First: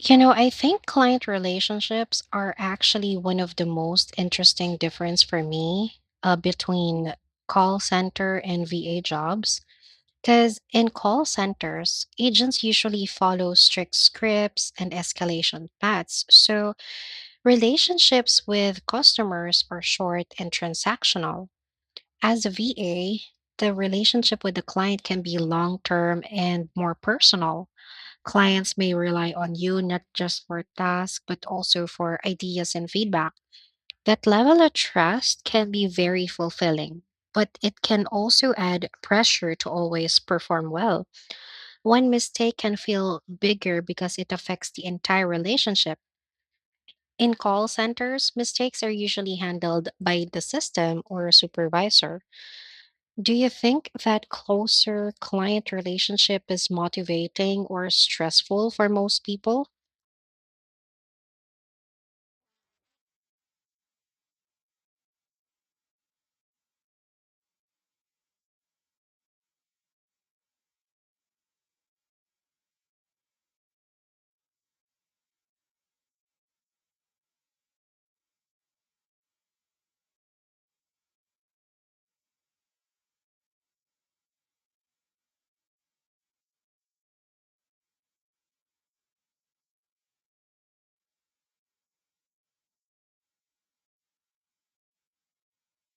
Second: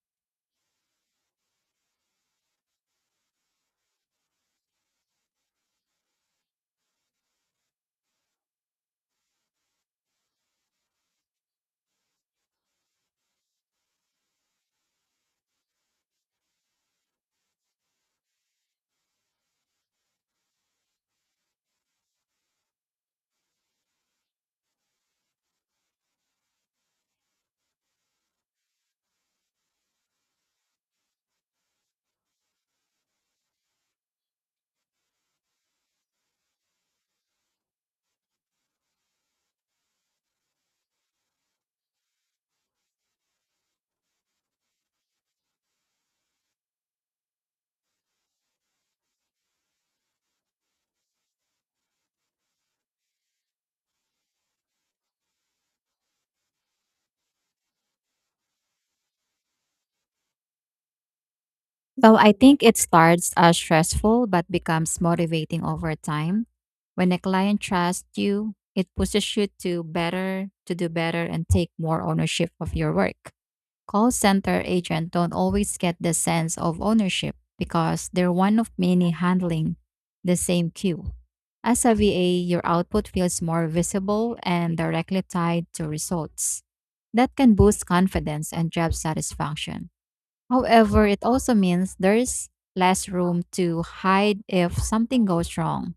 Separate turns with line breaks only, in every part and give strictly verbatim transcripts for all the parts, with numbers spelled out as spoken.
You know, I think client relationships are actually one of the most interesting difference for me uh, between call center and V A jobs. Because in call centers, agents usually follow strict scripts and escalation paths. So relationships with customers are short and transactional. As a V A, the relationship with the client can be long term and more personal. Clients may rely on you not just for tasks, but also for ideas and feedback. That level of trust can be very fulfilling, but it can also add pressure to always perform well. One mistake can feel bigger because it affects the entire relationship. In call centers, mistakes are usually handled by the system or a supervisor. Do you think that closer client relationship is motivating or stressful for most people?
Well, I think it starts as stressful but becomes motivating over time. When a client trusts you, it pushes you to better, to do better and take more ownership of your work. Call center agents don't always get the sense of ownership because they're one of many handling the same queue. As a V A, your output feels more visible and directly tied to results. That can boost confidence and job satisfaction. However, it also means there's less room to hide if something goes wrong.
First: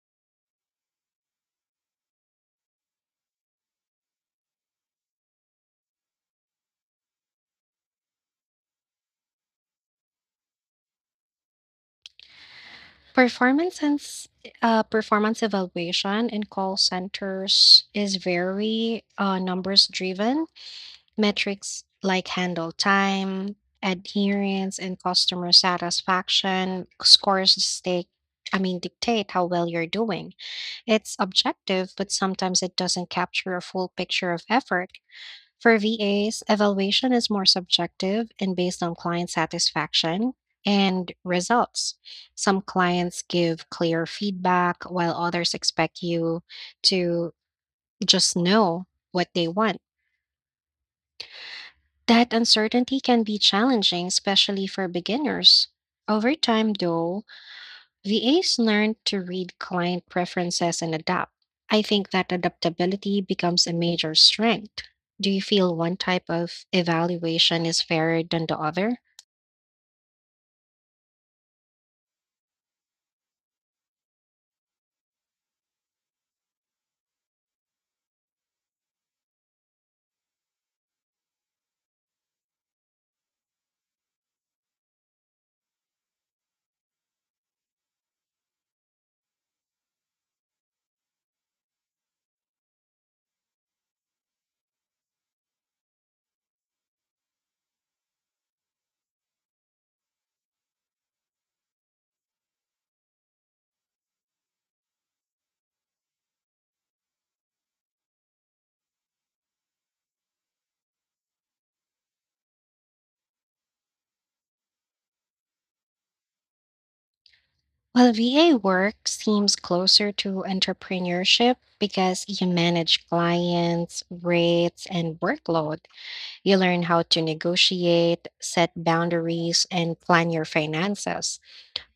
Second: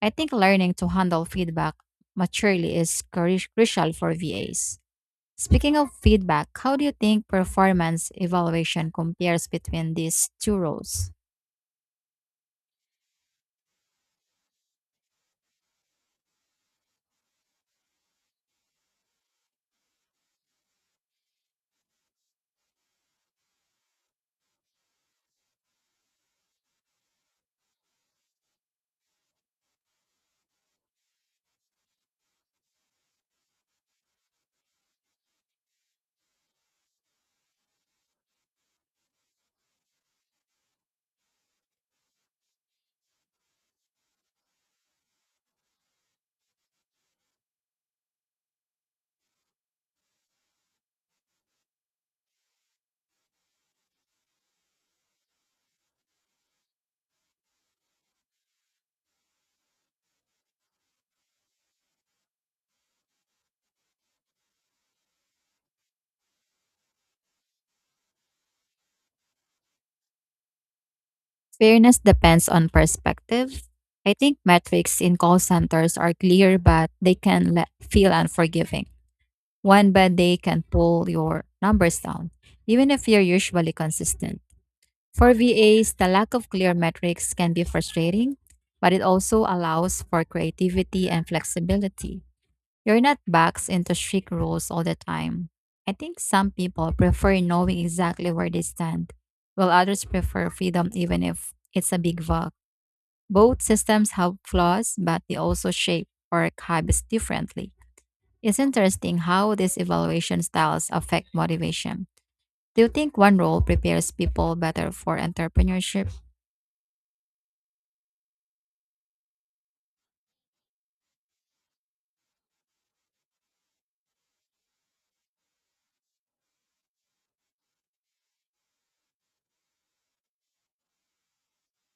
I think learning to handle feedback maturely is cru- crucial for V As. Speaking of feedback, how do you think performance evaluation compares between these two roles?
Performance and s- uh, Performance evaluation in call centers is very uh, numbers driven. Metrics like handle time, adherence, and customer satisfaction scores stake. I mean, dictate how well you're doing. It's objective, but sometimes it doesn't capture a full picture of effort. For V As, evaluation is more subjective and based on client satisfaction and results. Some clients give clear feedback, while others expect you to just know what they want. That uncertainty can be challenging, especially for beginners. Over time, though, V As learn to read client preferences and adapt. I think that adaptability becomes a major strength. Do you feel one type of evaluation is fairer than the other?
Fairness depends on perspective. I think metrics in call centers are clear, but they can le- feel unforgiving. One bad day can pull your numbers down, even if you're usually consistent. For V As, the lack of clear metrics can be frustrating, but it also allows for creativity and flexibility. You're not boxed into strict rules all the time. I think some people prefer knowing exactly where they stand, while others prefer freedom even if it's a big vlog. Both systems have flaws, but they also shape work habits differently. It's interesting how these evaluation styles affect motivation. Do you think one role prepares people better for entrepreneurship?
Well, V A work seems closer to entrepreneurship because you manage clients, rates, and workload. You learn how to negotiate, set boundaries, and plan your finances.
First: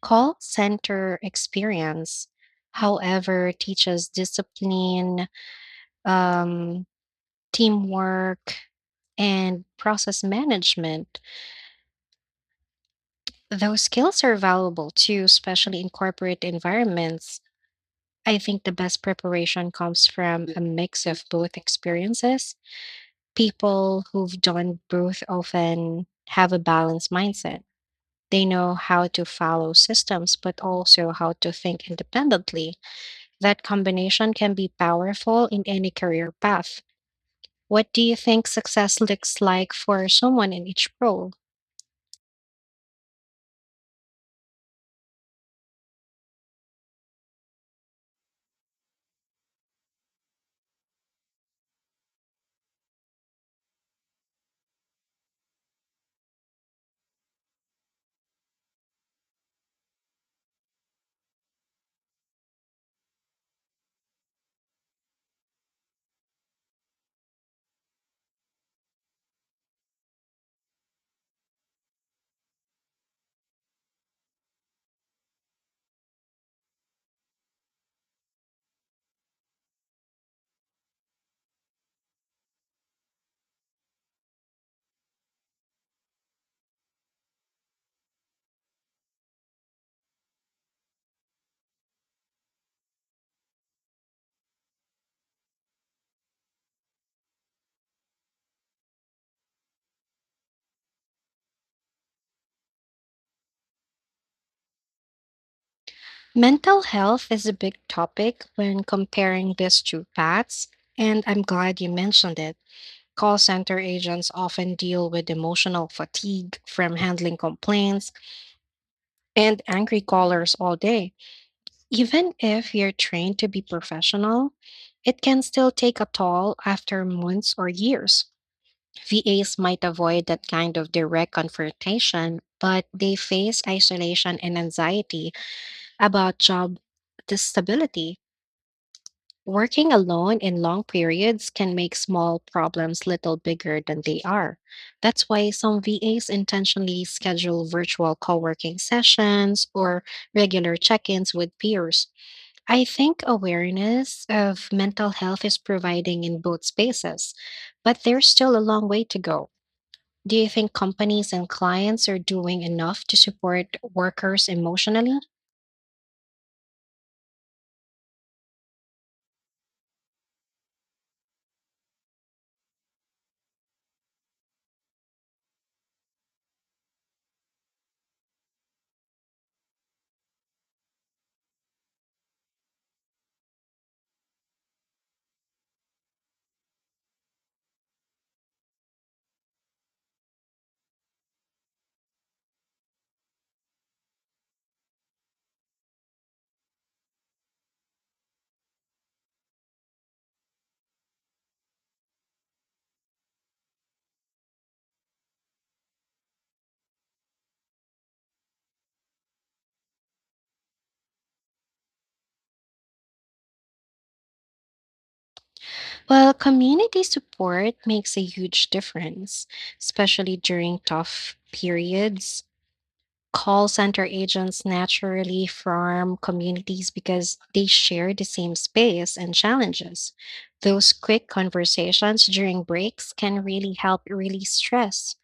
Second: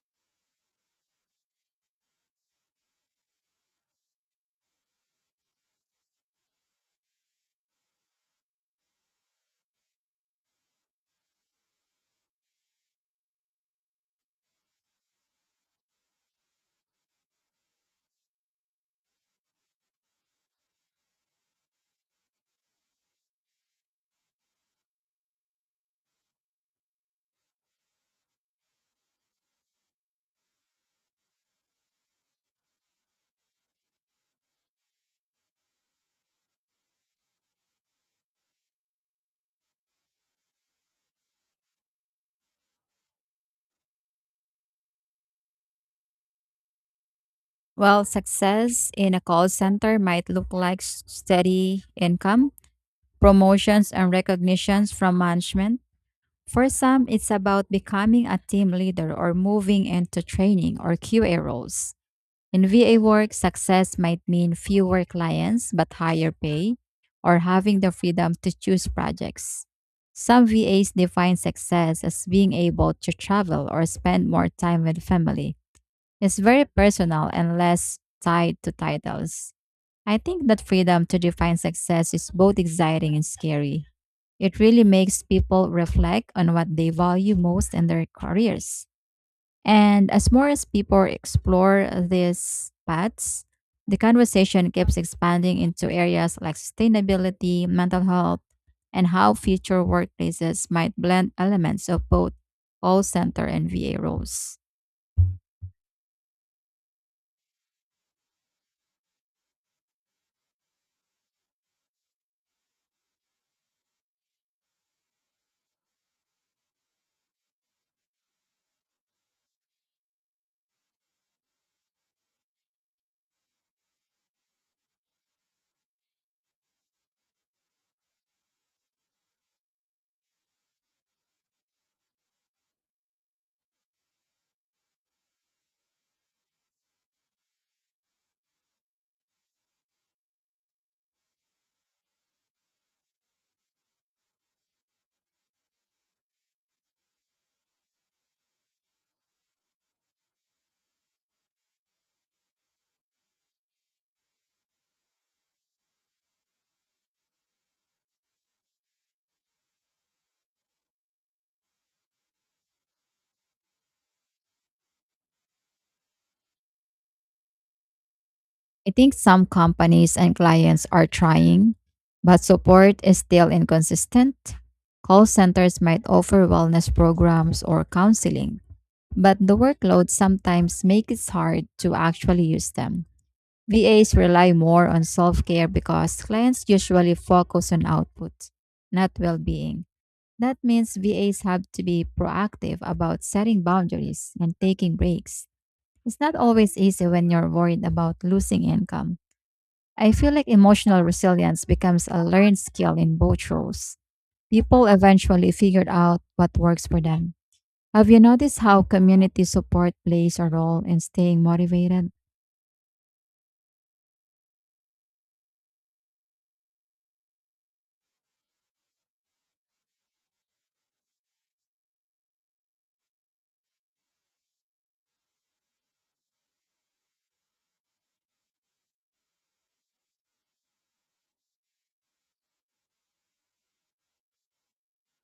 Call center experience, however, teaches discipline, um, teamwork, and process management. Those skills are valuable too, especially in corporate environments. I think the best preparation comes from a mix of both experiences. People who've done both often have a balanced mindset. They know how to follow systems, but also how to think independently. That combination can be powerful in any career path. What do you think success looks like for someone in each role?
Well, success in a call center might look like s- steady income, promotions, and recognitions from management. For some, it's about becoming a team leader or moving into training or Q A roles. In V A work, success might mean fewer clients but higher pay or having the freedom to choose projects. Some V As define success as being able to travel or spend more time with family. It's very personal and less tied to titles. I think that freedom to define success is both exciting and scary. It really makes people reflect on what they value most in their careers. And as more as people explore these paths, the conversation keeps expanding into areas like sustainability, mental health, and how future workplaces might blend elements of both call center and V A roles.
Mental health is a big topic when comparing these two paths, and I'm glad you mentioned it. Call center agents often deal with emotional fatigue from handling complaints and angry callers all day. Even if you're trained to be professional, it can still take a toll after months or years. V As might avoid that kind of direct confrontation, but they face isolation and anxiety about job stability. Working alone in long periods can make small problems little bigger than they are. That's why some V As intentionally schedule virtual co working sessions or regular check ins with peers. I think awareness of mental health is providing in both spaces, but there's still a long way to go. Do you think companies and clients are doing enough to support workers emotionally?
I think some companies and clients are trying, but support is still inconsistent. Call centers might offer wellness programs or counseling, but the workload sometimes makes it hard to actually use them. V As rely more on self care because clients usually focus on output, not well being. That means V As have to be proactive about setting boundaries and taking breaks. It's not always easy when you're worried about losing income. I feel like emotional resilience becomes a learned skill in both roles. People eventually figured out what works for them. Have you noticed how community support plays a role in staying motivated?
Well, community support makes a huge difference, especially during tough periods. Call center agents naturally form communities because they share the same space and challenges. Those quick conversations during breaks can really help release stress.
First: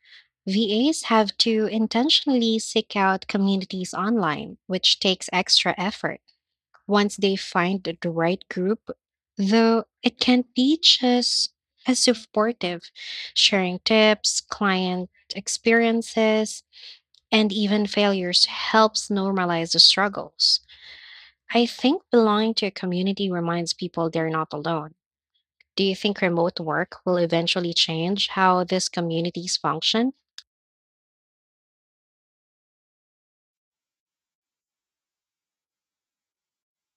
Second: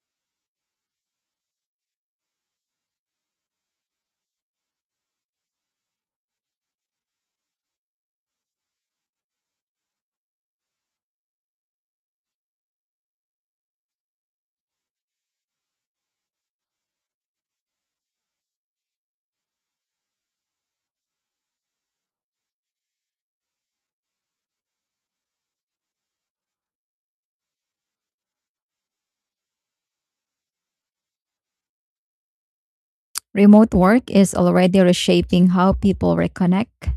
V As have to intentionally seek out communities online, which takes extra effort. Once they find the right group, though, it can be just as supportive. Sharing tips, client experiences, and even failures helps normalize the struggles. I think belonging to a community reminds people they're not alone. Do you think remote work will eventually change how these communities function?
Remote work is already reshaping how people reconnect.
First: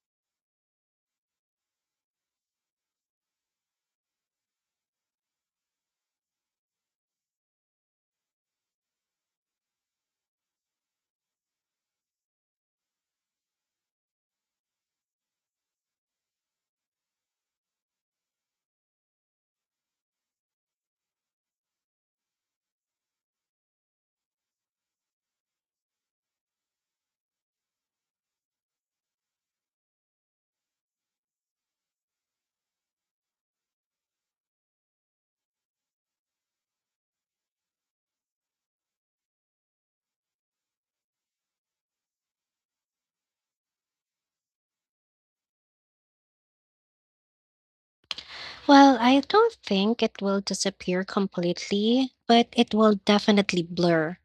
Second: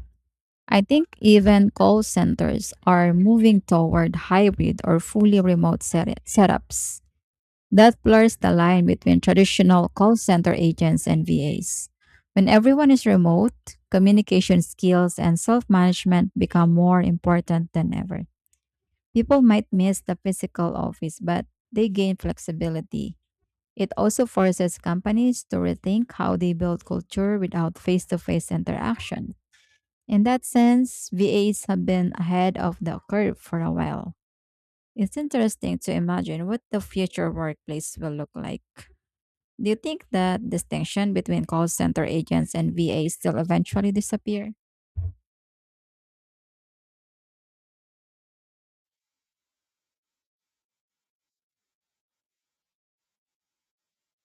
I think even call centers are moving toward hybrid or fully remote set- setups. That blurs the line between traditional call center agents and V As. When everyone is remote, communication skills and self management become more important than ever. People might miss the physical office, but they gain flexibility. It also forces companies to rethink how they build culture without face to face interaction. In that sense, V As have been ahead of the curve for a while. It's interesting to imagine what the future workplace will look like. Do you think that distinction between call center agents and V As still eventually disappear?
Well, I don't think it will disappear completely, but it will definitely blur.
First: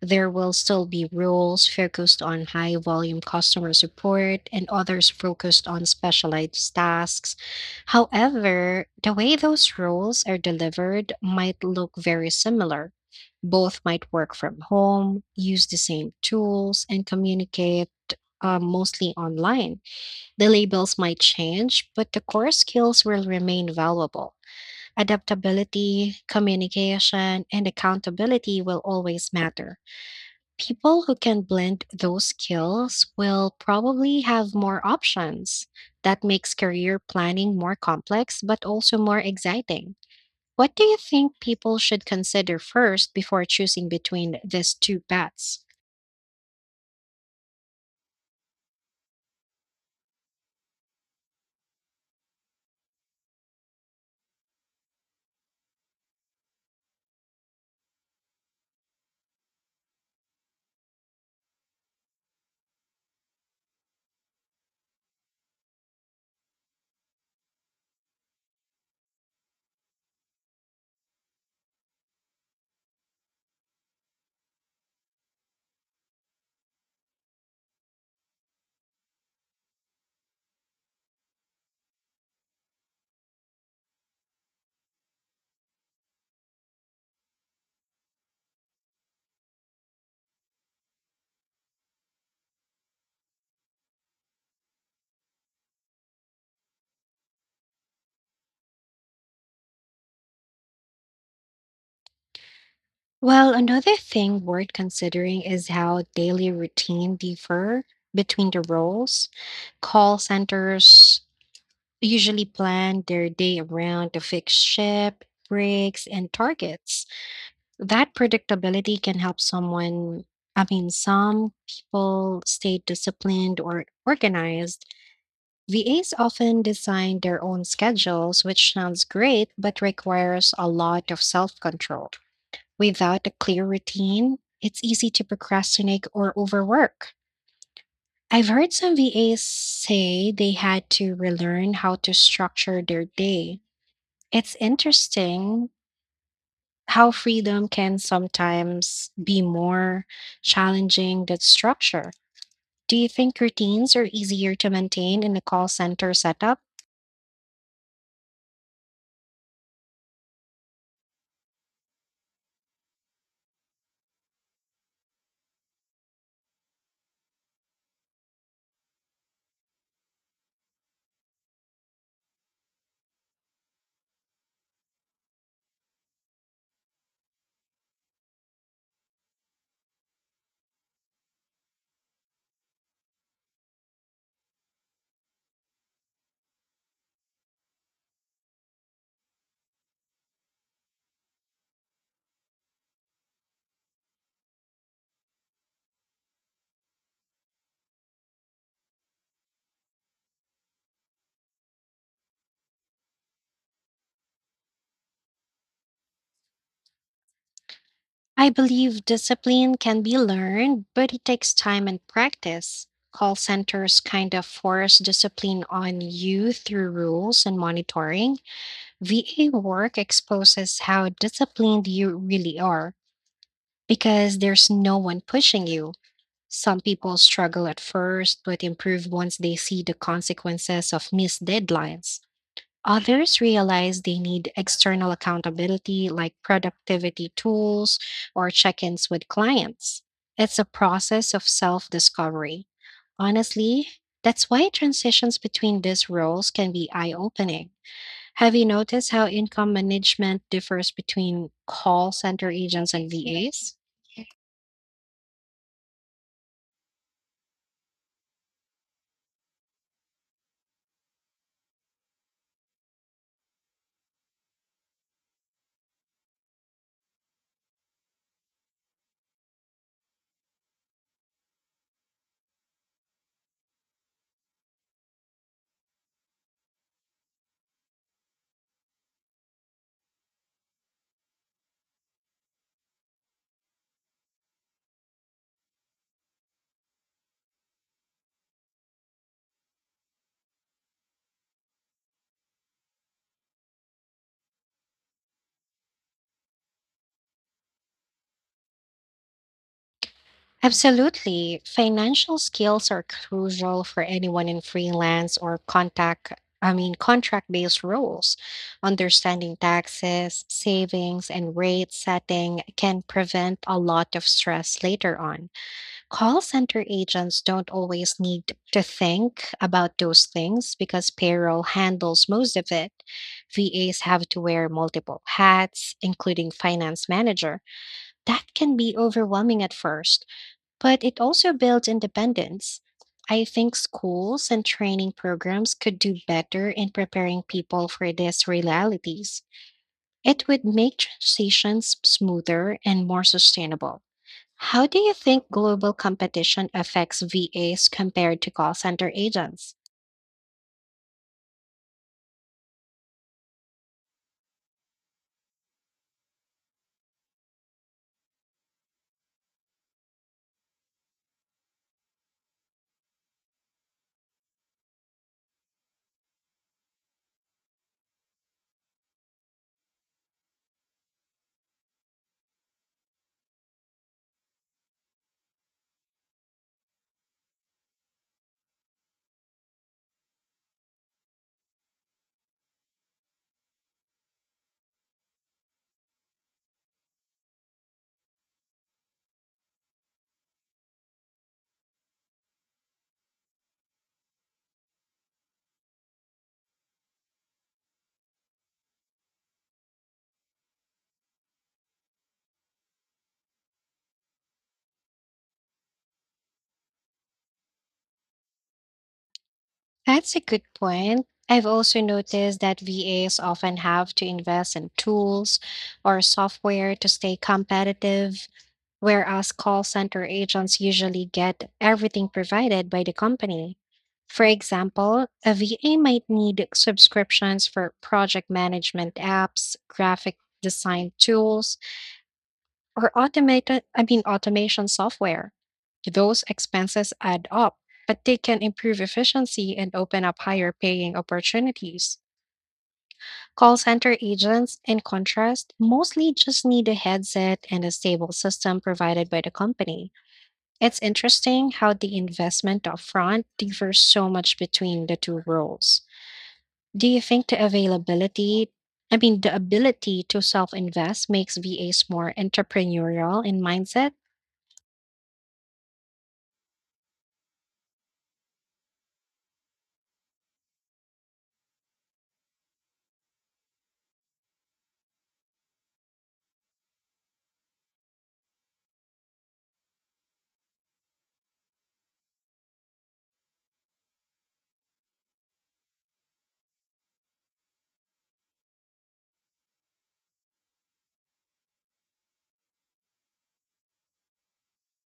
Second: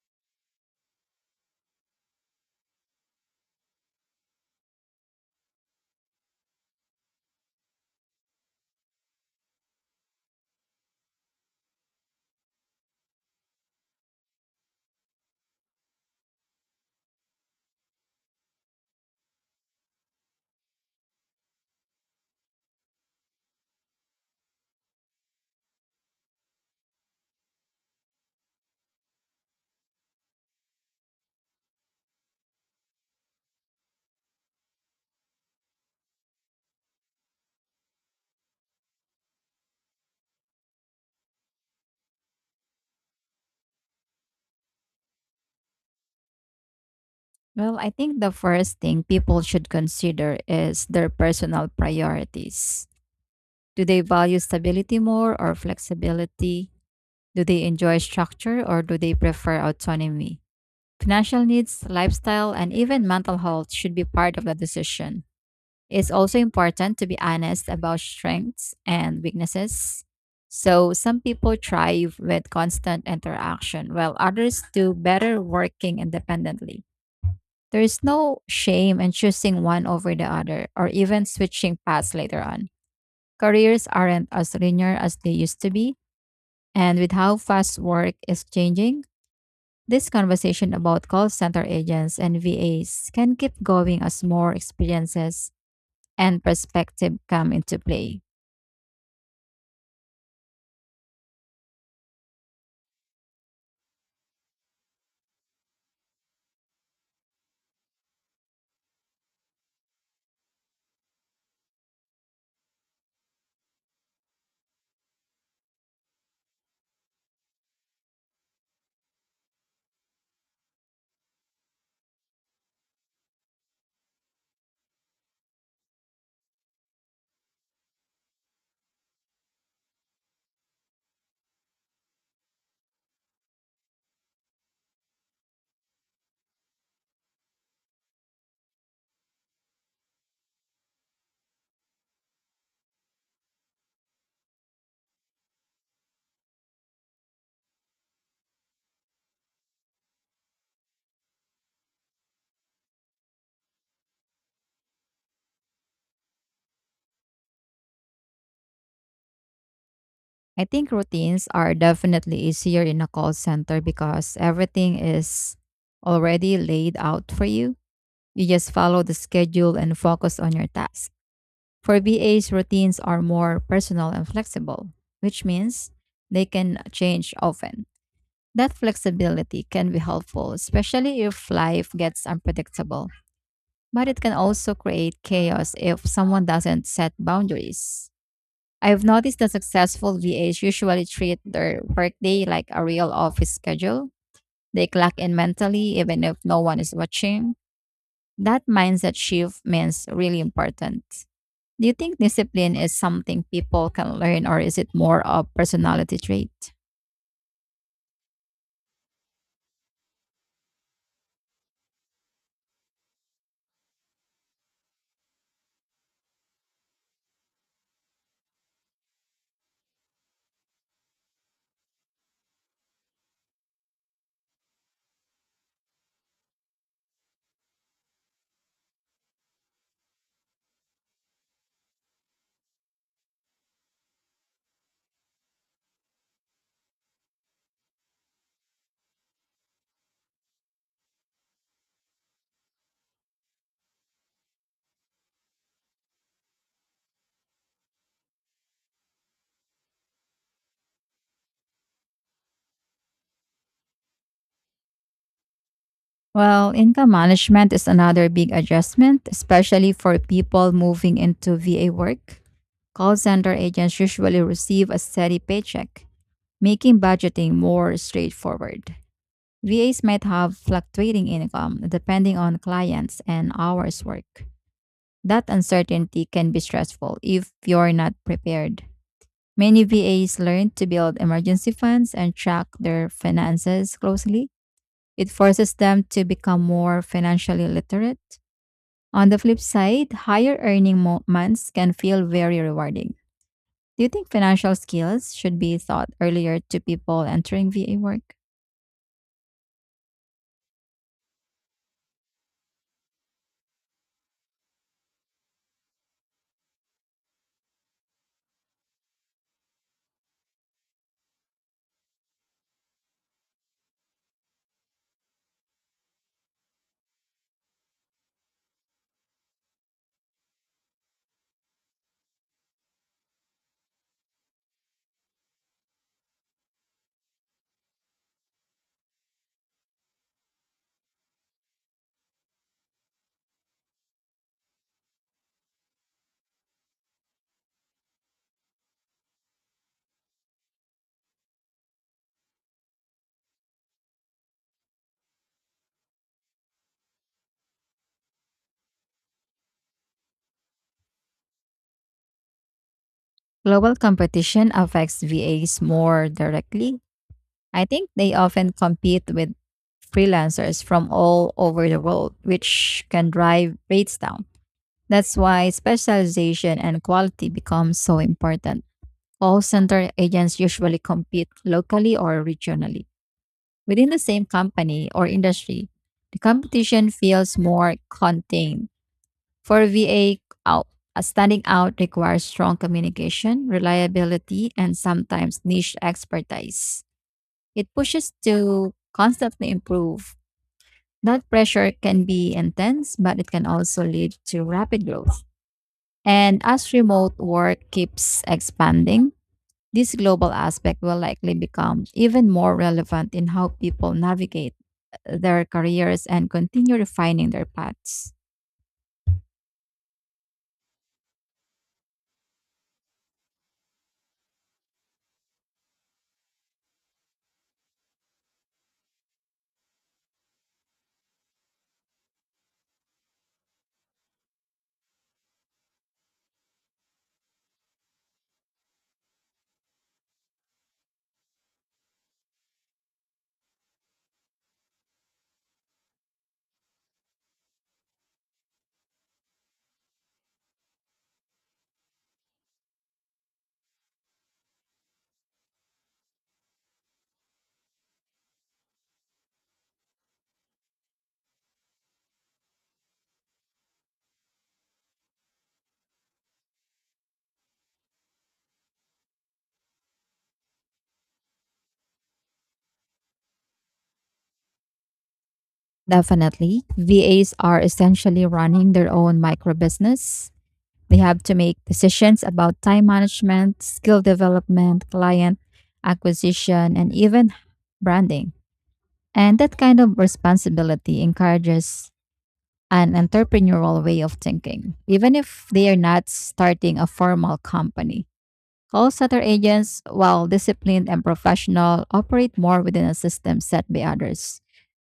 There will still be roles focused on high volume customer support and others focused on specialized tasks. However, the way those roles are delivered might look very similar. Both might work from home, use the same tools, and communicate uh, mostly online. The labels might change, but the core skills will remain valuable. Adaptability, communication, and accountability will always matter. People who can blend those skills will probably have more options. That makes career planning more complex, but also more exciting. What do you think people should consider first before choosing between these two paths?
Well, I think the first thing people should consider is their personal priorities. Do they value stability more or flexibility? Do they enjoy structure or do they prefer autonomy? Financial needs, lifestyle, and even mental health should be part of the decision. It's also important to be honest about strengths and weaknesses. So, some people thrive with constant interaction, while others do better working independently. There is no shame in choosing one over the other or even switching paths later on. Careers aren't as linear as they used to be, and with how fast work is changing, this conversation about call center agents and V As can keep going as more experiences and perspective come into play.
Well, another thing worth considering is how daily routine differ between the roles. Call centers usually plan their day around the fixed shift, breaks, and targets. That predictability can help someone I mean some people stay disciplined or organized. VAs often design their own schedules, which sounds great but requires a lot of self-control. Without a clear routine, it's easy to procrastinate or overwork. I've heard some VAs say they had to relearn how to structure their day. It's interesting how freedom can sometimes be more challenging than structure. Do you think routines are easier to maintain in a call center setup?
I think routines are definitely easier in a call center because everything is already laid out for you. You just follow the schedule and focus on your task. For V As, routines are more personal and flexible, which means they can change often. That flexibility can be helpful, especially if life gets unpredictable. But it can also create chaos if someone doesn't set boundaries. I've noticed that successful V As usually treat their workday like a real office schedule. They clock in mentally even if no one is watching. That mindset shift means really important. Do you think discipline is something people can learn or is it more a personality trait?
I believe discipline can be learned, but it takes time and practice. Call centers kind of force discipline on you through rules and monitoring. V A work exposes how disciplined you really are because there's no one pushing you. Some people struggle at first but improve once they see the consequences of missed deadlines. Others realize they need external accountability like productivity tools or check ins with clients. It's a process of self discovery. Honestly, that's why transitions between these roles can be eye opening. Have you noticed how income management differs between call center agents and V As?
Well, income management is another big adjustment, especially for people moving into V A work. Call center agents usually receive a steady paycheck, making budgeting more straightforward. V As might have fluctuating income depending on clients and hours worked. That uncertainty can be stressful if you're not prepared. Many V As learn to build emergency funds and track their finances closely. It forces them to become more financially literate. On the flip side, higher earning mo- months can feel very rewarding. Do you think financial skills should be taught earlier to people entering V A work?
Absolutely. Financial skills are crucial for anyone in freelance or contact, I mean, contract-based roles. Understanding taxes, savings, and rate setting can prevent a lot of stress later on. Call center agents don't always need to think about those things because payroll handles most of it. V As have to wear multiple hats, including finance manager. That can be overwhelming at first, but it also builds independence. I think schools and training programs could do better in preparing people for these realities. It would make transitions smoother and more sustainable. How do you think global competition affects V As compared to call center agents?
Global competition affects V As more directly. I think they often compete with freelancers from all over the world, which can drive rates down. That's why specialization and quality become so important. All center agents usually compete locally or regionally within the same company or industry. The competition feels more contained. For V A, out, uh, standing out requires strong communication, reliability, and sometimes niche expertise. It pushes to constantly improve. That pressure can be intense, but it can also lead to rapid growth. And as remote work keeps expanding, this global aspect will likely become even more relevant in how people navigate their careers and continue refining their paths.
That's a good point. I've also noticed that V As often have to invest in tools or software to stay competitive, whereas call center agents usually get everything provided by the company. For example, a V A might need subscriptions for project management apps, graphic design tools, or automated I mean automation software. Those expenses add up, but they can improve efficiency and open up higher paying opportunities. Call center agents, in contrast, mostly just need a headset and a stable system provided by the company. It's interesting how the investment upfront differs so much between the two roles. Do you think the availability, I mean, the ability to self invest makes V As more entrepreneurial in mindset?
Definitely, V As are essentially running their own micro business. They have to make decisions about time management, skill development, client acquisition, and even branding. And that kind of responsibility encourages an entrepreneurial way of thinking, even if they are not starting a formal company. Call center agents, while disciplined and professional, operate more within a system set by others.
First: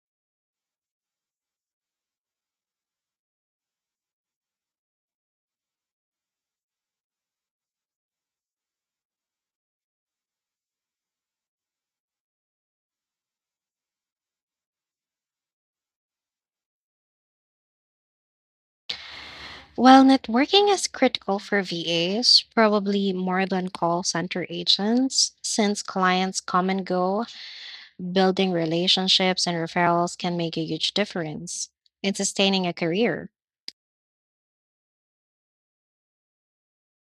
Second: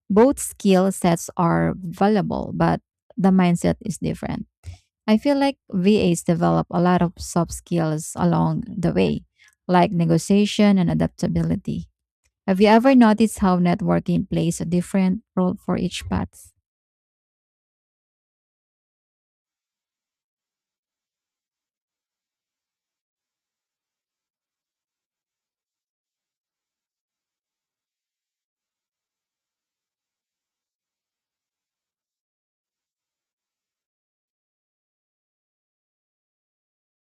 Both skill sets are valuable, but the mindset is different. I feel like V As develop a lot of soft skills along the way, like negotiation and adaptability. Have you ever noticed how networking plays a different role for each path?
While networking is critical for V As, probably more than call center agents, since clients come and go, building relationships and referrals can make a huge difference in sustaining a career.